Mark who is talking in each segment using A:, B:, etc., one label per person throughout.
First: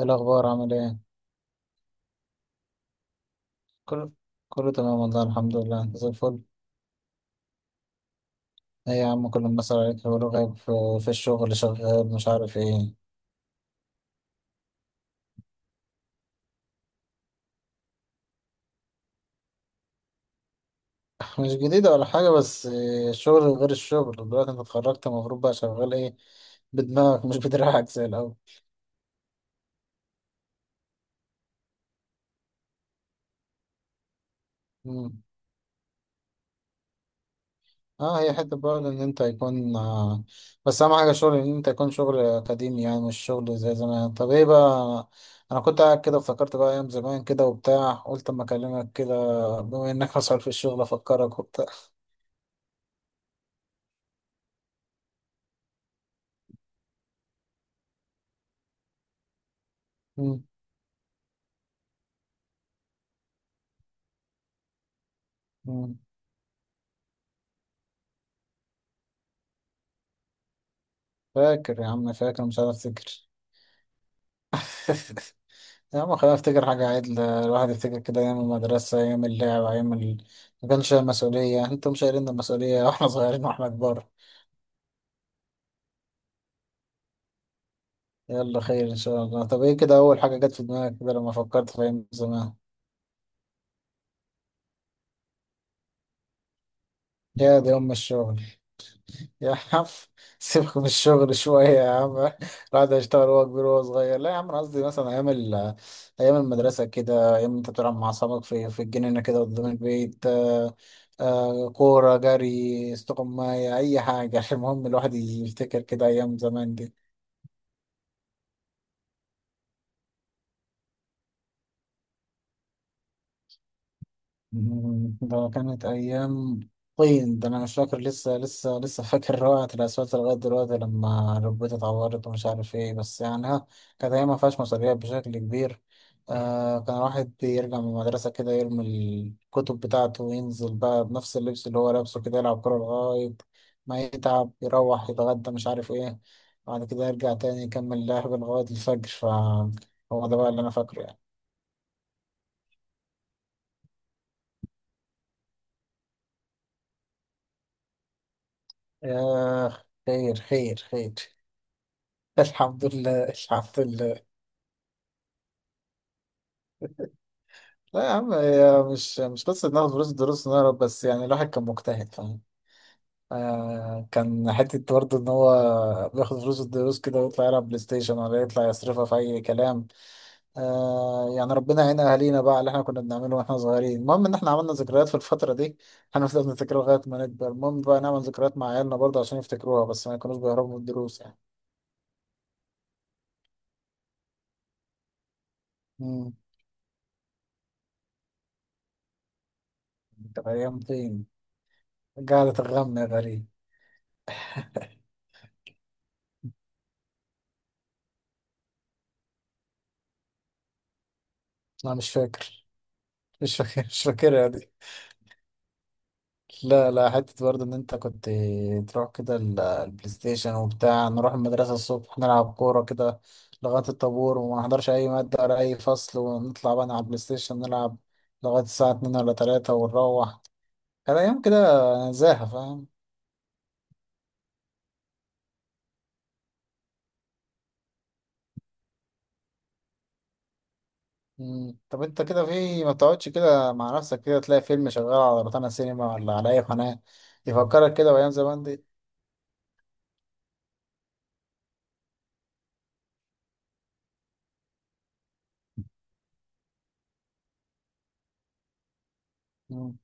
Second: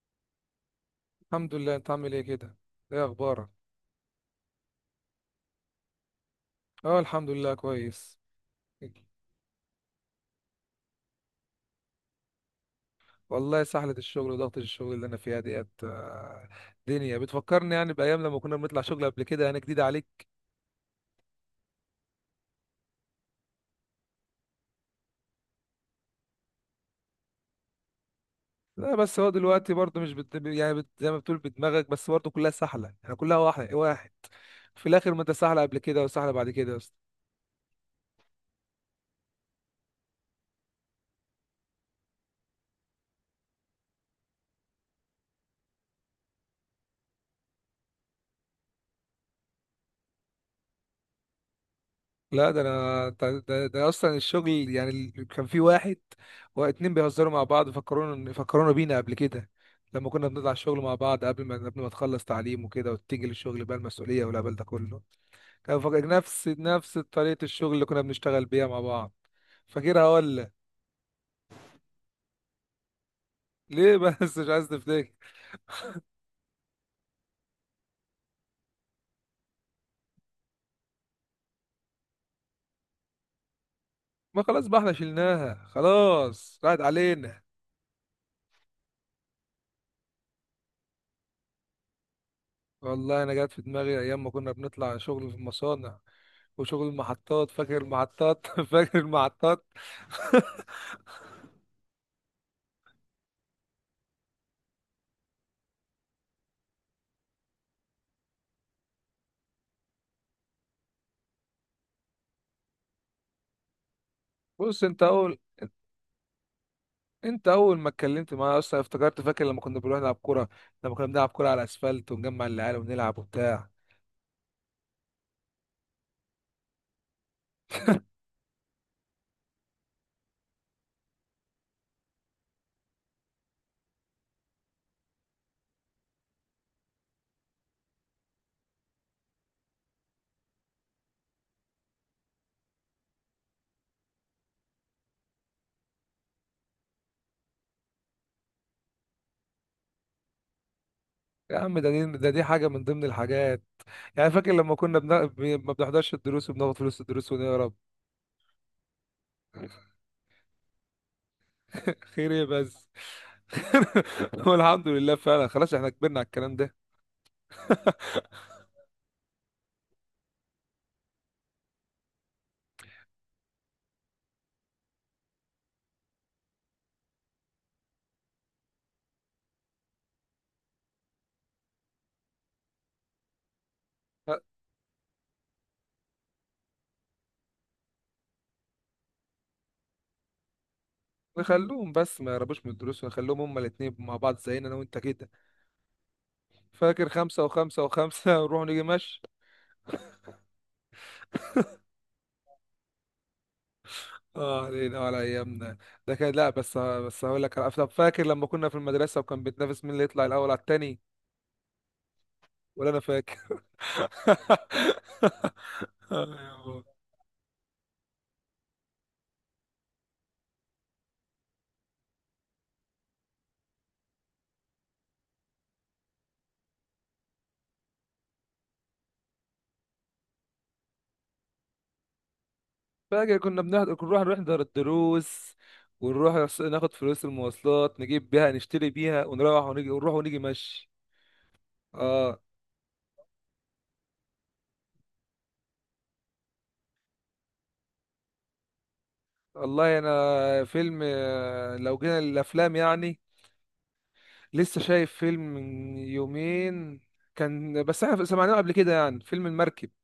A: إيه الأخبار عامل إيه؟
B: الحمد لله. انت عامل ايه كده؟ ايه اخبارك؟
A: كله كله تمام والله، الحمد لله. أنت زي الفل.
B: اه، الحمد لله كويس.
A: إيه يا عم، كل الناس عليك يقولوا غايب في الشغل، شغال مش عارف إيه.
B: والله سحلة الشغل وضغط الشغل اللي انا فيها ديت، دنيا بتفكرني يعني بايام لما كنا بنطلع شغل قبل كده، يعني جديدة عليك.
A: مش جديدة ولا حاجة بس إيه، الشغل غير الشغل دلوقتي. أنت اتخرجت، المفروض بقى شغال إيه بدماغك مش بدراعك زي الأول.
B: لا، بس هو دلوقتي برضه مش بت... يعني بت... زي ما بتقول بدماغك، بس برضه كلها سحلة يعني، كلها واحد واحد في الاخر. ما
A: مم.
B: انت سحلة قبل كده وسحلة بعد كده.
A: اه، هي حتة برضه إن أنت يكون بس أهم حاجة شغل، إن أنت يكون شغل أكاديمي يعني مش شغل زي زمان. طب إيه بقى، أنا كنت قاعد كده افتكرت بقى أيام زمان كده وبتاع، قلت أما أكلمك كده بما إنك مسؤول في الشغل أفكرك وبتاع.
B: لا، ده انا ده, ده ده اصلا الشغل يعني، كان في واحد واتنين بيهزروا مع بعض، فكرونا بينا قبل كده لما كنا
A: مم.
B: بنطلع الشغل مع بعض قبل ما تخلص تعليم وكده وتيجي للشغل، بقى المسؤوليه والهبل ده كله. كان
A: مم.
B: فاكر نفس طريقه الشغل اللي كنا بنشتغل بيها مع بعض. فاكرها ولا؟
A: فاكر يا عم، فاكر مش عارف افتكر.
B: ليه بس مش عايز تفتكر؟
A: يا عم، خلينا افتكر حاجة عدلة، الواحد يفتكر كده أيام المدرسة، أيام اللعب، ما كانش شايل مسؤولية، انتوا مش شايلين المسؤولية واحنا صغيرين واحنا كبار.
B: ما خلاص بقى، احنا شلناها خلاص راحت علينا.
A: يلا خير إن شاء الله. طب ايه كده أول حاجة جت في دماغك كده لما فكرت في أيام زمان؟
B: والله انا جات في دماغي ايام ما كنا بنطلع شغل في المصانع وشغل المحطات.
A: يا دي
B: فاكر
A: أم الشغل
B: المحطات؟ فاكر
A: يا
B: المحطات؟
A: عم، سيبك من الشغل شوية يا عم، الواحد هيشتغل وهو كبير وهو صغير. لا يا عم، أنا قصدي مثلا أيام المدرسة كده، أيام أنت بتلعب مع أصحابك في الجنينة كده قدام البيت. كورة، جري، استقماية، أي حاجة
B: بص،
A: المهم
B: انت
A: الواحد
B: اول
A: يفتكر كده أيام زمان دي.
B: انت اول ما اتكلمت معايا اصلا افتكرت. فاكر لما كنا بنروح نلعب كوره؟ لما كنا بنلعب كوره على الاسفلت ونجمع العيال ونلعب وبتاع.
A: ده كانت أيام طين. ده أنا مش فاكر، لسه لسه لسه فاكر روعة الأسفلت لغاية دلوقتي، لما ركبتي اتعورت ومش عارف إيه بس يعني ها. كانت أيام ما فيهاش مسؤوليات بشكل كبير. آه كان الواحد بيرجع من المدرسة كده، يرمي الكتب بتاعته وينزل بقى بنفس اللبس اللي هو لابسه كده، يلعب كورة لغاية ما يتعب، يروح يتغدى مش عارف إيه، بعد كده يرجع تاني يكمل لعب لغاية الفجر. فهو ده بقى اللي أنا فاكره يعني.
B: يا عم، ده دي ده دي حاجه من ضمن الحاجات. يعني فاكر لما ما بنحضرش الدروس وبناخد فلوس الدروس ونهرب؟
A: آه، خير خير خير.
B: خير ايه
A: الحمد
B: بس؟
A: لله، الحمد لله.
B: والحمد لله فعلا، خلاص احنا كبرنا على الكلام ده.
A: لا يا عم، هي مش قصة ناخد فلوس الدروس ونهرب بس، يعني الواحد كان مجتهد فاهم. آه كان حتة برضه إن هو بياخد فلوس الدروس كده ويطلع يلعب بلاي ستيشن، ولا يطلع يصرفها في أي كلام. آه يعني ربنا يعين أهالينا بقى على اللي إحنا كنا بنعمله وإحنا صغيرين. المهم إن
B: خ-
A: إحنا عملنا ذكريات في الفترة دي، هنفضل نفتكرها لغاية ما نكبر. المهم بقى نعمل ذكريات مع عيالنا برضه عشان يفتكروها، بس ما يكونوش بيهربوا من الدروس يعني.
B: نخلوهم بس ما يهربوش من الدروس، ونخليهم هما الاتنين مع بعض زينا انا وانت كده.
A: مم.
B: فاكر خمسة وخمسة وخمسة؟ ونروح نيجي مشي.
A: طب أيام فين؟ قعدة الغم يا غريب.
B: اه، علينا وعلى ايامنا. ده كان لا بس هقول لك على، طب فاكر لما كنا في المدرسة وكان بيتنافس مين اللي يطلع الاول على التاني؟
A: أنا مش فاكر،
B: ولا انا
A: مش
B: فاكر.
A: فاكر، مش فاكرها دي.
B: أيوة.
A: لا لا، حتة برضه إن أنت كنت تروح كده البلاي ستيشن وبتاع. نروح المدرسة الصبح نلعب كورة كده لغاية الطابور، وما نحضرش أي مادة ولا أي فصل، ونطلع بقى على البلاي ستيشن نلعب لغاية الساعة اتنين ولا تلاتة ونروح. كان أيام كده زاهة فاهم.
B: فاكر كنا بنحضر، كنا نروح نحضر الدروس، ناخد فلوس المواصلات نجيب بيها نشتري بيها، ونروح ونيجي ونروح ونيجي مشي.
A: مم. طب أنت
B: اه
A: كده في ما بتقعدش كده مع نفسك كده تلاقي فيلم شغال على روتانا سينما ولا على أي قناة يفكرك كده بأيام زمان دي؟
B: والله انا فيلم، لو جينا للافلام يعني، لسه شايف فيلم من يومين. كان بس احنا سمعناه قبل كده يعني، فيلم المركب.
A: مم.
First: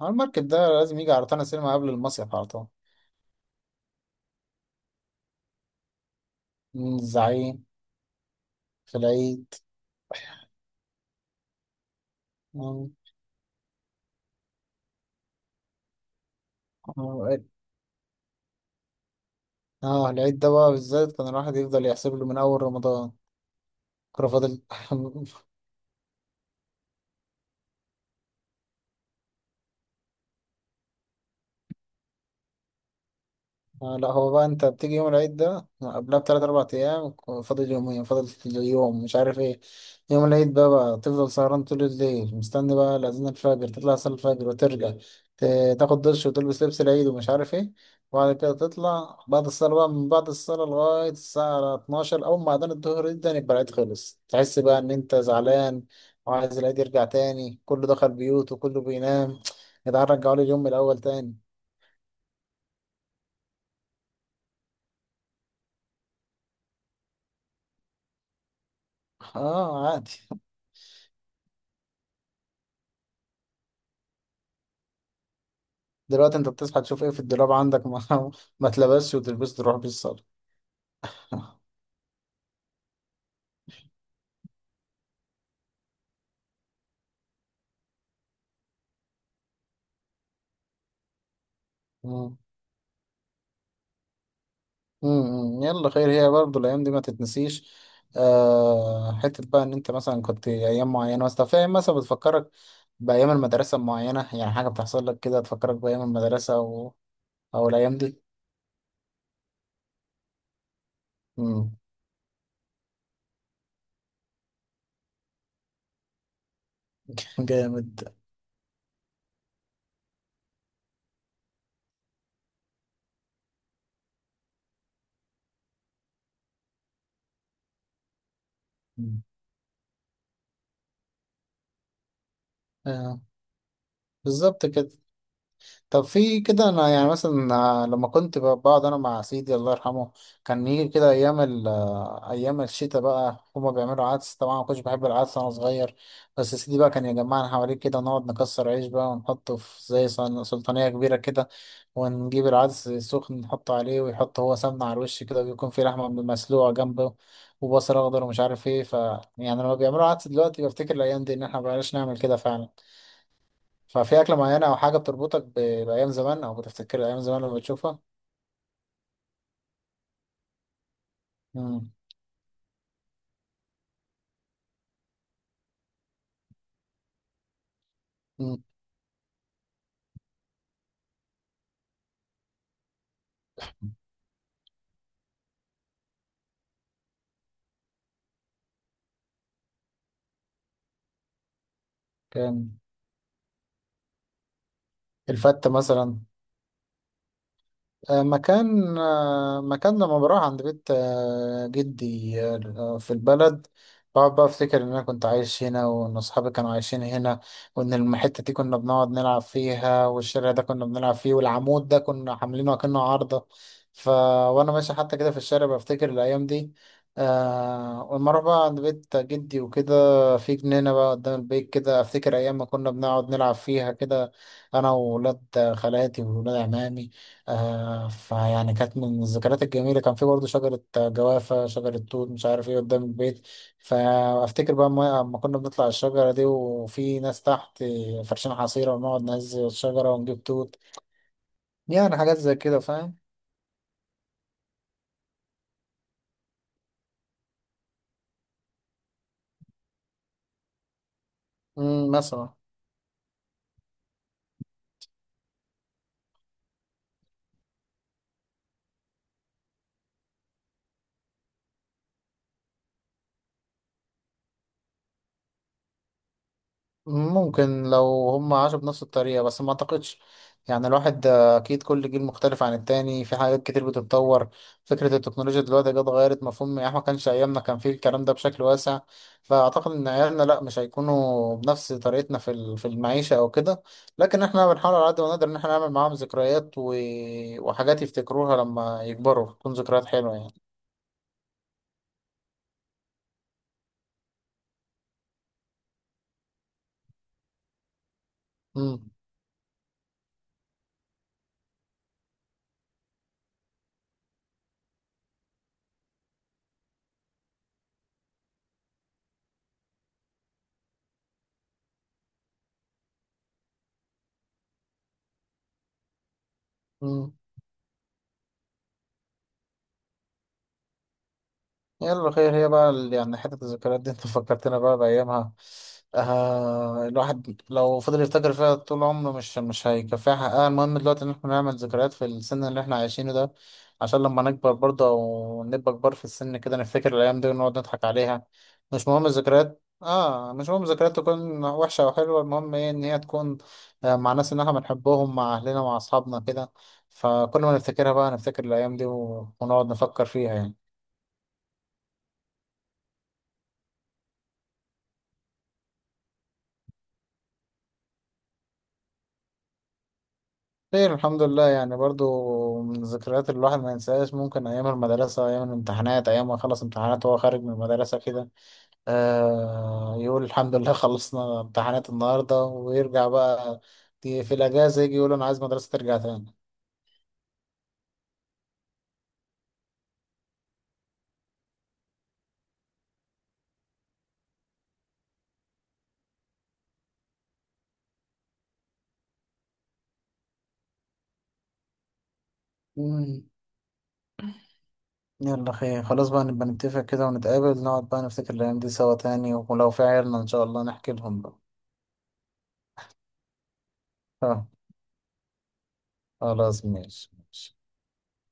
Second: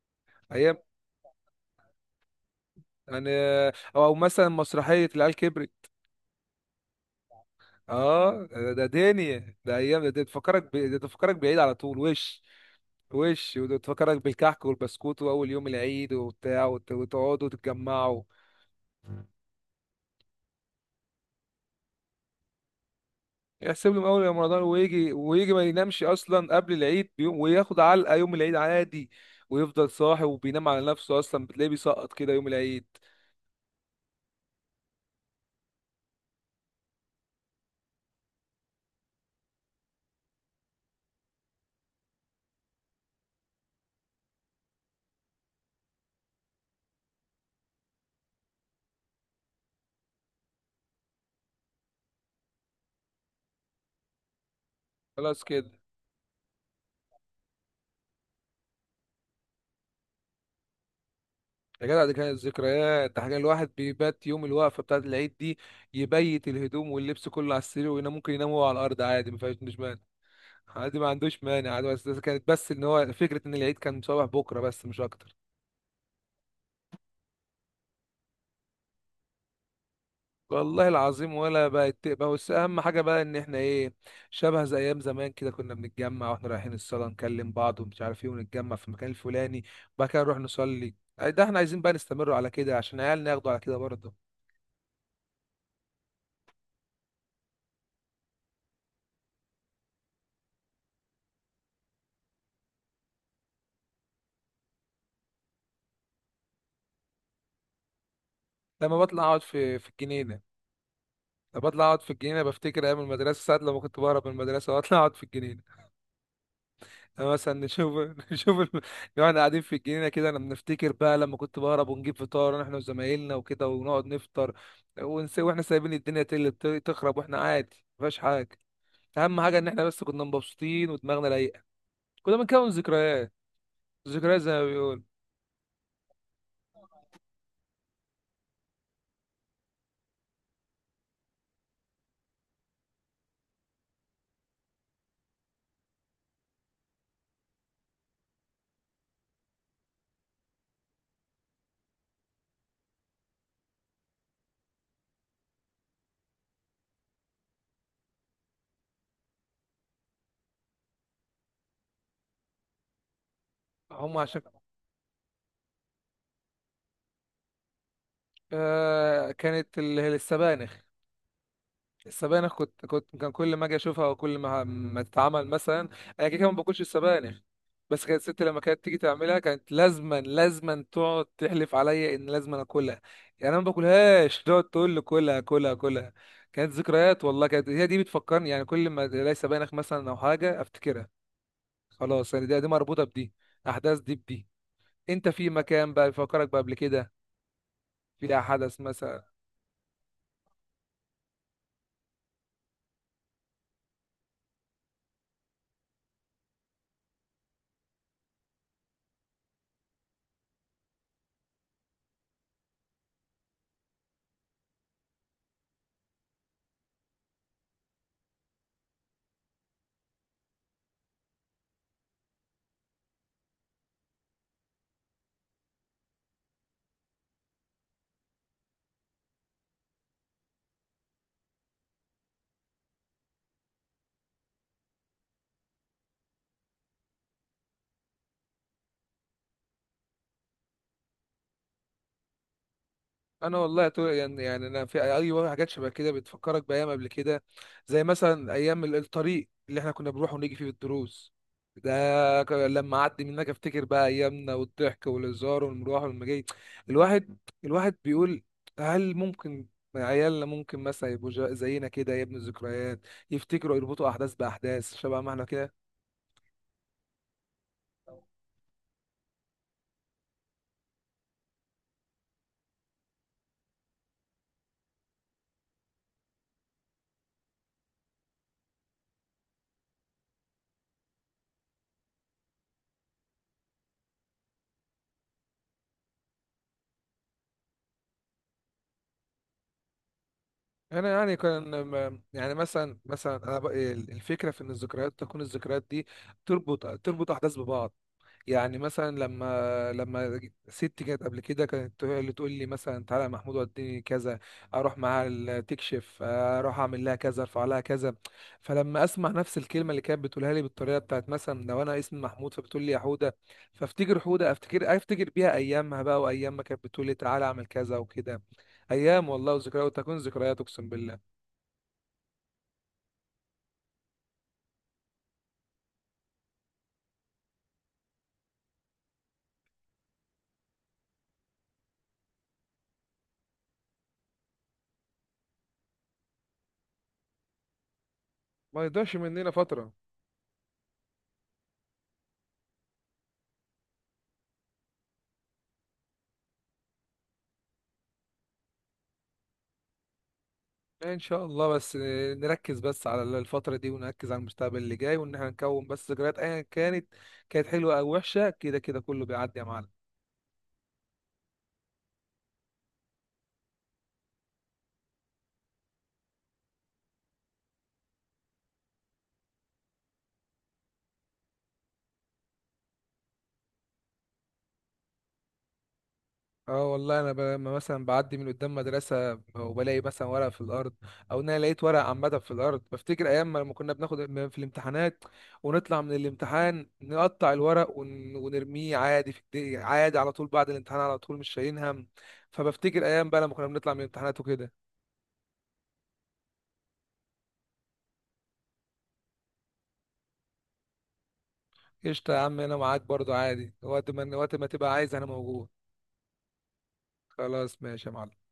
A: على المركب ده
B: ايام
A: لازم يجي على روتانا سينما قبل المصيف على طول.
B: يعني. او أو مثلا مسرحية العيال كبرت.
A: الزعيم
B: اه، ده
A: في العيد.
B: دنيا، ده ايام، ده تفكرك بعيد على طول. وش
A: اه
B: وش وده تفكرك بالكحك والبسكوت واول يوم العيد وبتاع، وتقعدوا وتتجمعوا.
A: العيد ده بقى بالذات كان الواحد يفضل يحسب له من أول رمضان.
B: يحسب لهم اول
A: كان
B: يوم
A: فاضل
B: رمضان، ويجي ويجي ما ينامش اصلا قبل العيد بيوم، وياخد علقة يوم العيد عادي. ويفضل صاحي وبينام على نفسه، اصلا بتلاقيه بيسقط كده يوم العيد.
A: آه لا، هو بقى انت بتيجي يوم العيد ده قبلها بتلات اربع ايام، فاضل يومين، فاضل اليوم مش عارف ايه. يوم العيد ده بقى تفضل سهران طول الليل مستني بقى لأذان الفجر، تطلع صلاة الفجر وترجع تاخد دش وتلبس لبس العيد ومش عارف ايه. وبعد كده تطلع بعد الصلاة، بقى من بعد الصلاة لغاية الساعة 12 أول ما أذان الظهر يبدأ، يبقى العيد خلص. تحس بقى إن أنت
B: خلاص كده.
A: زعلان وعايز العيد يرجع تاني، كله دخل بيوته كله بينام. يا جدعان رجعوا لي اليوم من الأول تاني.
B: يا جدع، دي كانت ذكريات. ده حاجة الواحد بيبات يوم الوقفة بتاعة العيد دي، يبيت الهدوم واللبس كله على السرير وينام. ممكن ينام هو على الأرض عادي، ما فيهاش مش
A: اه
B: مانع.
A: عادي.
B: عادي ما عندوش مانع عادي. بس كانت بس إن هو فكرة إن العيد كان صباح بكرة بس مش أكتر.
A: دلوقتي انت بتصحى تشوف ايه في الدولاب عندك ما, ما تلبسش وتلبس تروح بيه الصالة.
B: والله العظيم ولا بقت بقى، بس أهم حاجة بقى إن إحنا إيه، شبه زي أيام زمان كده، كنا بنتجمع وإحنا رايحين الصلاة نكلم بعض ومش عارف إيه، ونتجمع في المكان الفلاني وبعد كده نروح نصلي. ده إحنا عايزين بقى نستمر
A: مم.
B: على كده عشان عيالنا ياخدوا على كده برضه.
A: مم. يلا خير، هي برضه الايام دي ما تتنسيش. آه حته بقى ان انت مثلا كنت ايام معينه، بس فاهم مثلا بتفكرك بايام المدرسه معينه، يعني حاجه بتحصل لك كده تفكرك بايام المدرسه او الايام دي.
B: لما بطلع أقعد في الجنينة.
A: مم.
B: بطلع اقعد في الجنينه بفتكر ايام المدرسه، ساعات لما كنت بهرب من المدرسه واطلع اقعد في الجنينه. أنا مثلا نشوف،
A: جامد.
B: نشوف ال... واحنا قاعدين في الجنينه كده، لما بنفتكر بقى لما كنت بهرب ونجيب فطار احنا وزمايلنا وكده ونقعد نفطر. ونسي واحنا سايبين الدنيا تقل تخرب، واحنا عادي مفيهاش حاجه.
A: مم.
B: اهم حاجه ان احنا بس كنا مبسوطين ودماغنا رايقه. كنا بنكون
A: آه
B: ذكريات، ذكريات زي ما
A: بالظبط كده.
B: بيقول.
A: طب في كده انا يعني مثلا آه، لما كنت بقعد انا مع سيدي الله يرحمه، كان يجي كده ايام ال آه، ايام الشتاء، بقى هما بيعملوا عدس. طبعا ما كنتش بحب العدس وانا صغير، بس سيدي بقى كان يجمعنا حواليه كده، نقعد نكسر عيش بقى ونحطه في زي سلطانية كبيرة كده، ونجيب العدس سخن نحطه عليه، ويحط هو سمنة على الوش كده، ويكون في لحمة مسلوقة جنبه وبصل اخضر ومش عارف ايه، ف يعني لما بيعملوا عدس دلوقتي بفتكر الايام دي، ان احنا مبقناش نعمل كده فعلا.
B: هم
A: ففي أكلة
B: عشان،
A: معينة أو حاجة بتربطك بأيام زمان، أو بتفتكر أيام زمان لما بتشوفها؟
B: آه كانت السبانخ.
A: مم.
B: السبانخ كنت كنت كان كل ما اجي اشوفها وكل ما تتعمل مثلا، انا كده كده ما باكلش السبانخ، بس كانت ستي لما
A: مم.
B: كانت تيجي تعملها كانت لازما لازما تقعد تحلف عليا ان لازما اكلها. يعني انا ما باكلهاش تقعد تقول لي كلها كلها كلها. كانت ذكريات والله، كانت هي دي بتفكرني يعني. كل ما الاقي سبانخ مثلا او حاجه افتكرها، خلاص يعني دي
A: كان
B: مربوطه بدي، احداث دي بدي. انت في
A: الفتة
B: مكان بقى
A: مثلا.
B: بيفكرك بقى قبل كده، في حدث
A: مكان،
B: مثلا.
A: مكان لما بروح عند بيت جدي في البلد، بقعد بقى افتكر ان انا كنت عايش هنا، وان اصحابي كانوا عايشين هنا، وان الحته دي كنا بنقعد نلعب فيها، والشارع ده كنا بنلعب فيه، والعمود ده كنا عاملينه اكنه عارضه. ف وانا ماشي حتى كده في الشارع بفتكر الايام دي. آه ولما اروح بقى عند بيت جدي وكده في جنينه بقى قدام البيت كده، افتكر ايام ما كنا بنقعد نلعب فيها كده انا وولاد خالاتي وولاد عمامي. فيعني كانت من الذكريات الجميلة، كان في برضه شجرة جوافة، شجرة توت مش عارف ايه قدام البيت. فأفتكر بقى أما كنا بنطلع الشجرة دي، وفي ناس تحت فرشين حصيرة ونقعد نهز الشجرة ونجيب توت. يعني حاجات زي كده فاهم.
B: يعني انا في اي، أي حاجات شبه كده بتفكرك بايام قبل كده، زي مثلا ايام الطريق اللي احنا كنا بنروح ونيجي فيه بالدروس.
A: مثلا
B: لما اعدي منك افتكر بقى ايامنا والضحك والهزار والمروح والمجاي. الواحد الواحد بيقول هل ممكن عيالنا ممكن مثلا يبقوا زينا كده يا ابن الذكريات؟ يفتكروا يربطوا احداث باحداث شبه ما احنا كده.
A: ممكن لو هم عاشوا بنفس الطريقة، بس ما اعتقدش. يعني الواحد اكيد كل جيل مختلف عن التاني في حاجات كتير بتتطور. فكرة التكنولوجيا دلوقتي جت غيرت مفهوم، يعني إحنا ما كانش ايامنا كان فيه الكلام ده بشكل واسع. فاعتقد ان عيالنا لا، مش هيكونوا بنفس طريقتنا في في المعيشة او كده. لكن احنا بنحاول على قد ما نقدر ان احنا نعمل معاهم ذكريات وحاجات يفتكروها لما يكبروا تكون ذكريات حلوة يعني.
B: انا يعني يعني مثلا الفكره في ان الذكريات تكون، الذكريات دي تربط احداث ببعض. يعني
A: امم.
B: مثلا لما ست كانت قبل كده كانت اللي تقول لي مثلا تعالى يا محمود وديني كذا، اروح معاها تكشف، اروح اعمل لها كذا ارفع لها كذا. فلما اسمع نفس الكلمه اللي كانت بتقولها لي بالطريقه بتاعت، مثلا لو انا اسمي محمود فبتقول لي يا حوده، فافتكر حوده، افتكر بيها ايامها بقى وايام ما كانت بتقول لي
A: امم.
B: تعالى اعمل كذا وكده. ايام والله وذكريات، وتكون ذكريات اقسم بالله.
A: يلا خير، هي بقى يعني حتة الذكريات دي انت فكرتنا بقى بأيامها. آه، الواحد لو فضل يفتكر فيها طول عمره مش هيكفيها حقها. المهم دلوقتي ان احنا نعمل ذكريات في السن اللي احنا عايشينه ده، عشان لما نكبر برضه او نبقى كبار في السن كده، نفتكر الأيام دي ونقعد نضحك عليها.
B: ما
A: مش
B: يضيعش
A: مهم
B: مننا
A: الذكريات،
B: فتره
A: اه مش مهم الذكريات تكون وحشة أو حلوة، المهم ايه؟ ان هي تكون آه، مع ناس ان احنا بنحبهم، مع أهلنا مع أصحابنا كده. فكل ما نفتكرها بقى نفتكر الأيام دي ونقعد نفكر فيها يعني.
B: يعني، ان شاء الله بس نركز بس على الفتره دي ونركز على المستقبل اللي جاي. وان احنا نكون بس ذكريات ايا كانت، كانت حلوه او وحشه، كده كده كله بيعدي يا معلم.
A: خير الحمد لله. يعني برضو من الذكريات اللي الواحد ما ينساهاش ممكن أيام المدرسة، أيام الامتحانات، أيام ما خلص امتحانات وهو خارج من المدرسة كده، آه يقول الحمد لله خلصنا امتحانات النهاردة، ويرجع بقى في الأجازة يجي يقول أنا عايز مدرسة ترجع تاني.
B: اه والله انا لما مثلا بعدي من قدام مدرسه وبلاقي مثلا ورق في الارض، او ان انا لقيت ورق عامه في الارض، بفتكر ايام ما لما كنا بناخد في الامتحانات، ونطلع من الامتحان نقطع الورق ونرميه عادي عادي على طول بعد الامتحان على طول، مش شايلين هم. فبفتكر ايام بقى
A: مم.
B: لما كنا بنطلع من الامتحانات وكده.
A: يلا خير، خلاص بقى نبقى نتفق كده ونتقابل، نقعد بقى نفتكر الأيام دي سوا تاني ولو في عيالنا إن شاء الله نحكي لهم بقى.
B: قشطه يا عم انا معاك برضو عادي، وقت ما
A: آه،
B: تبقى عايز انا موجود.
A: خلاص ماشي ماشي.
B: خلاص ماشي يا معلم.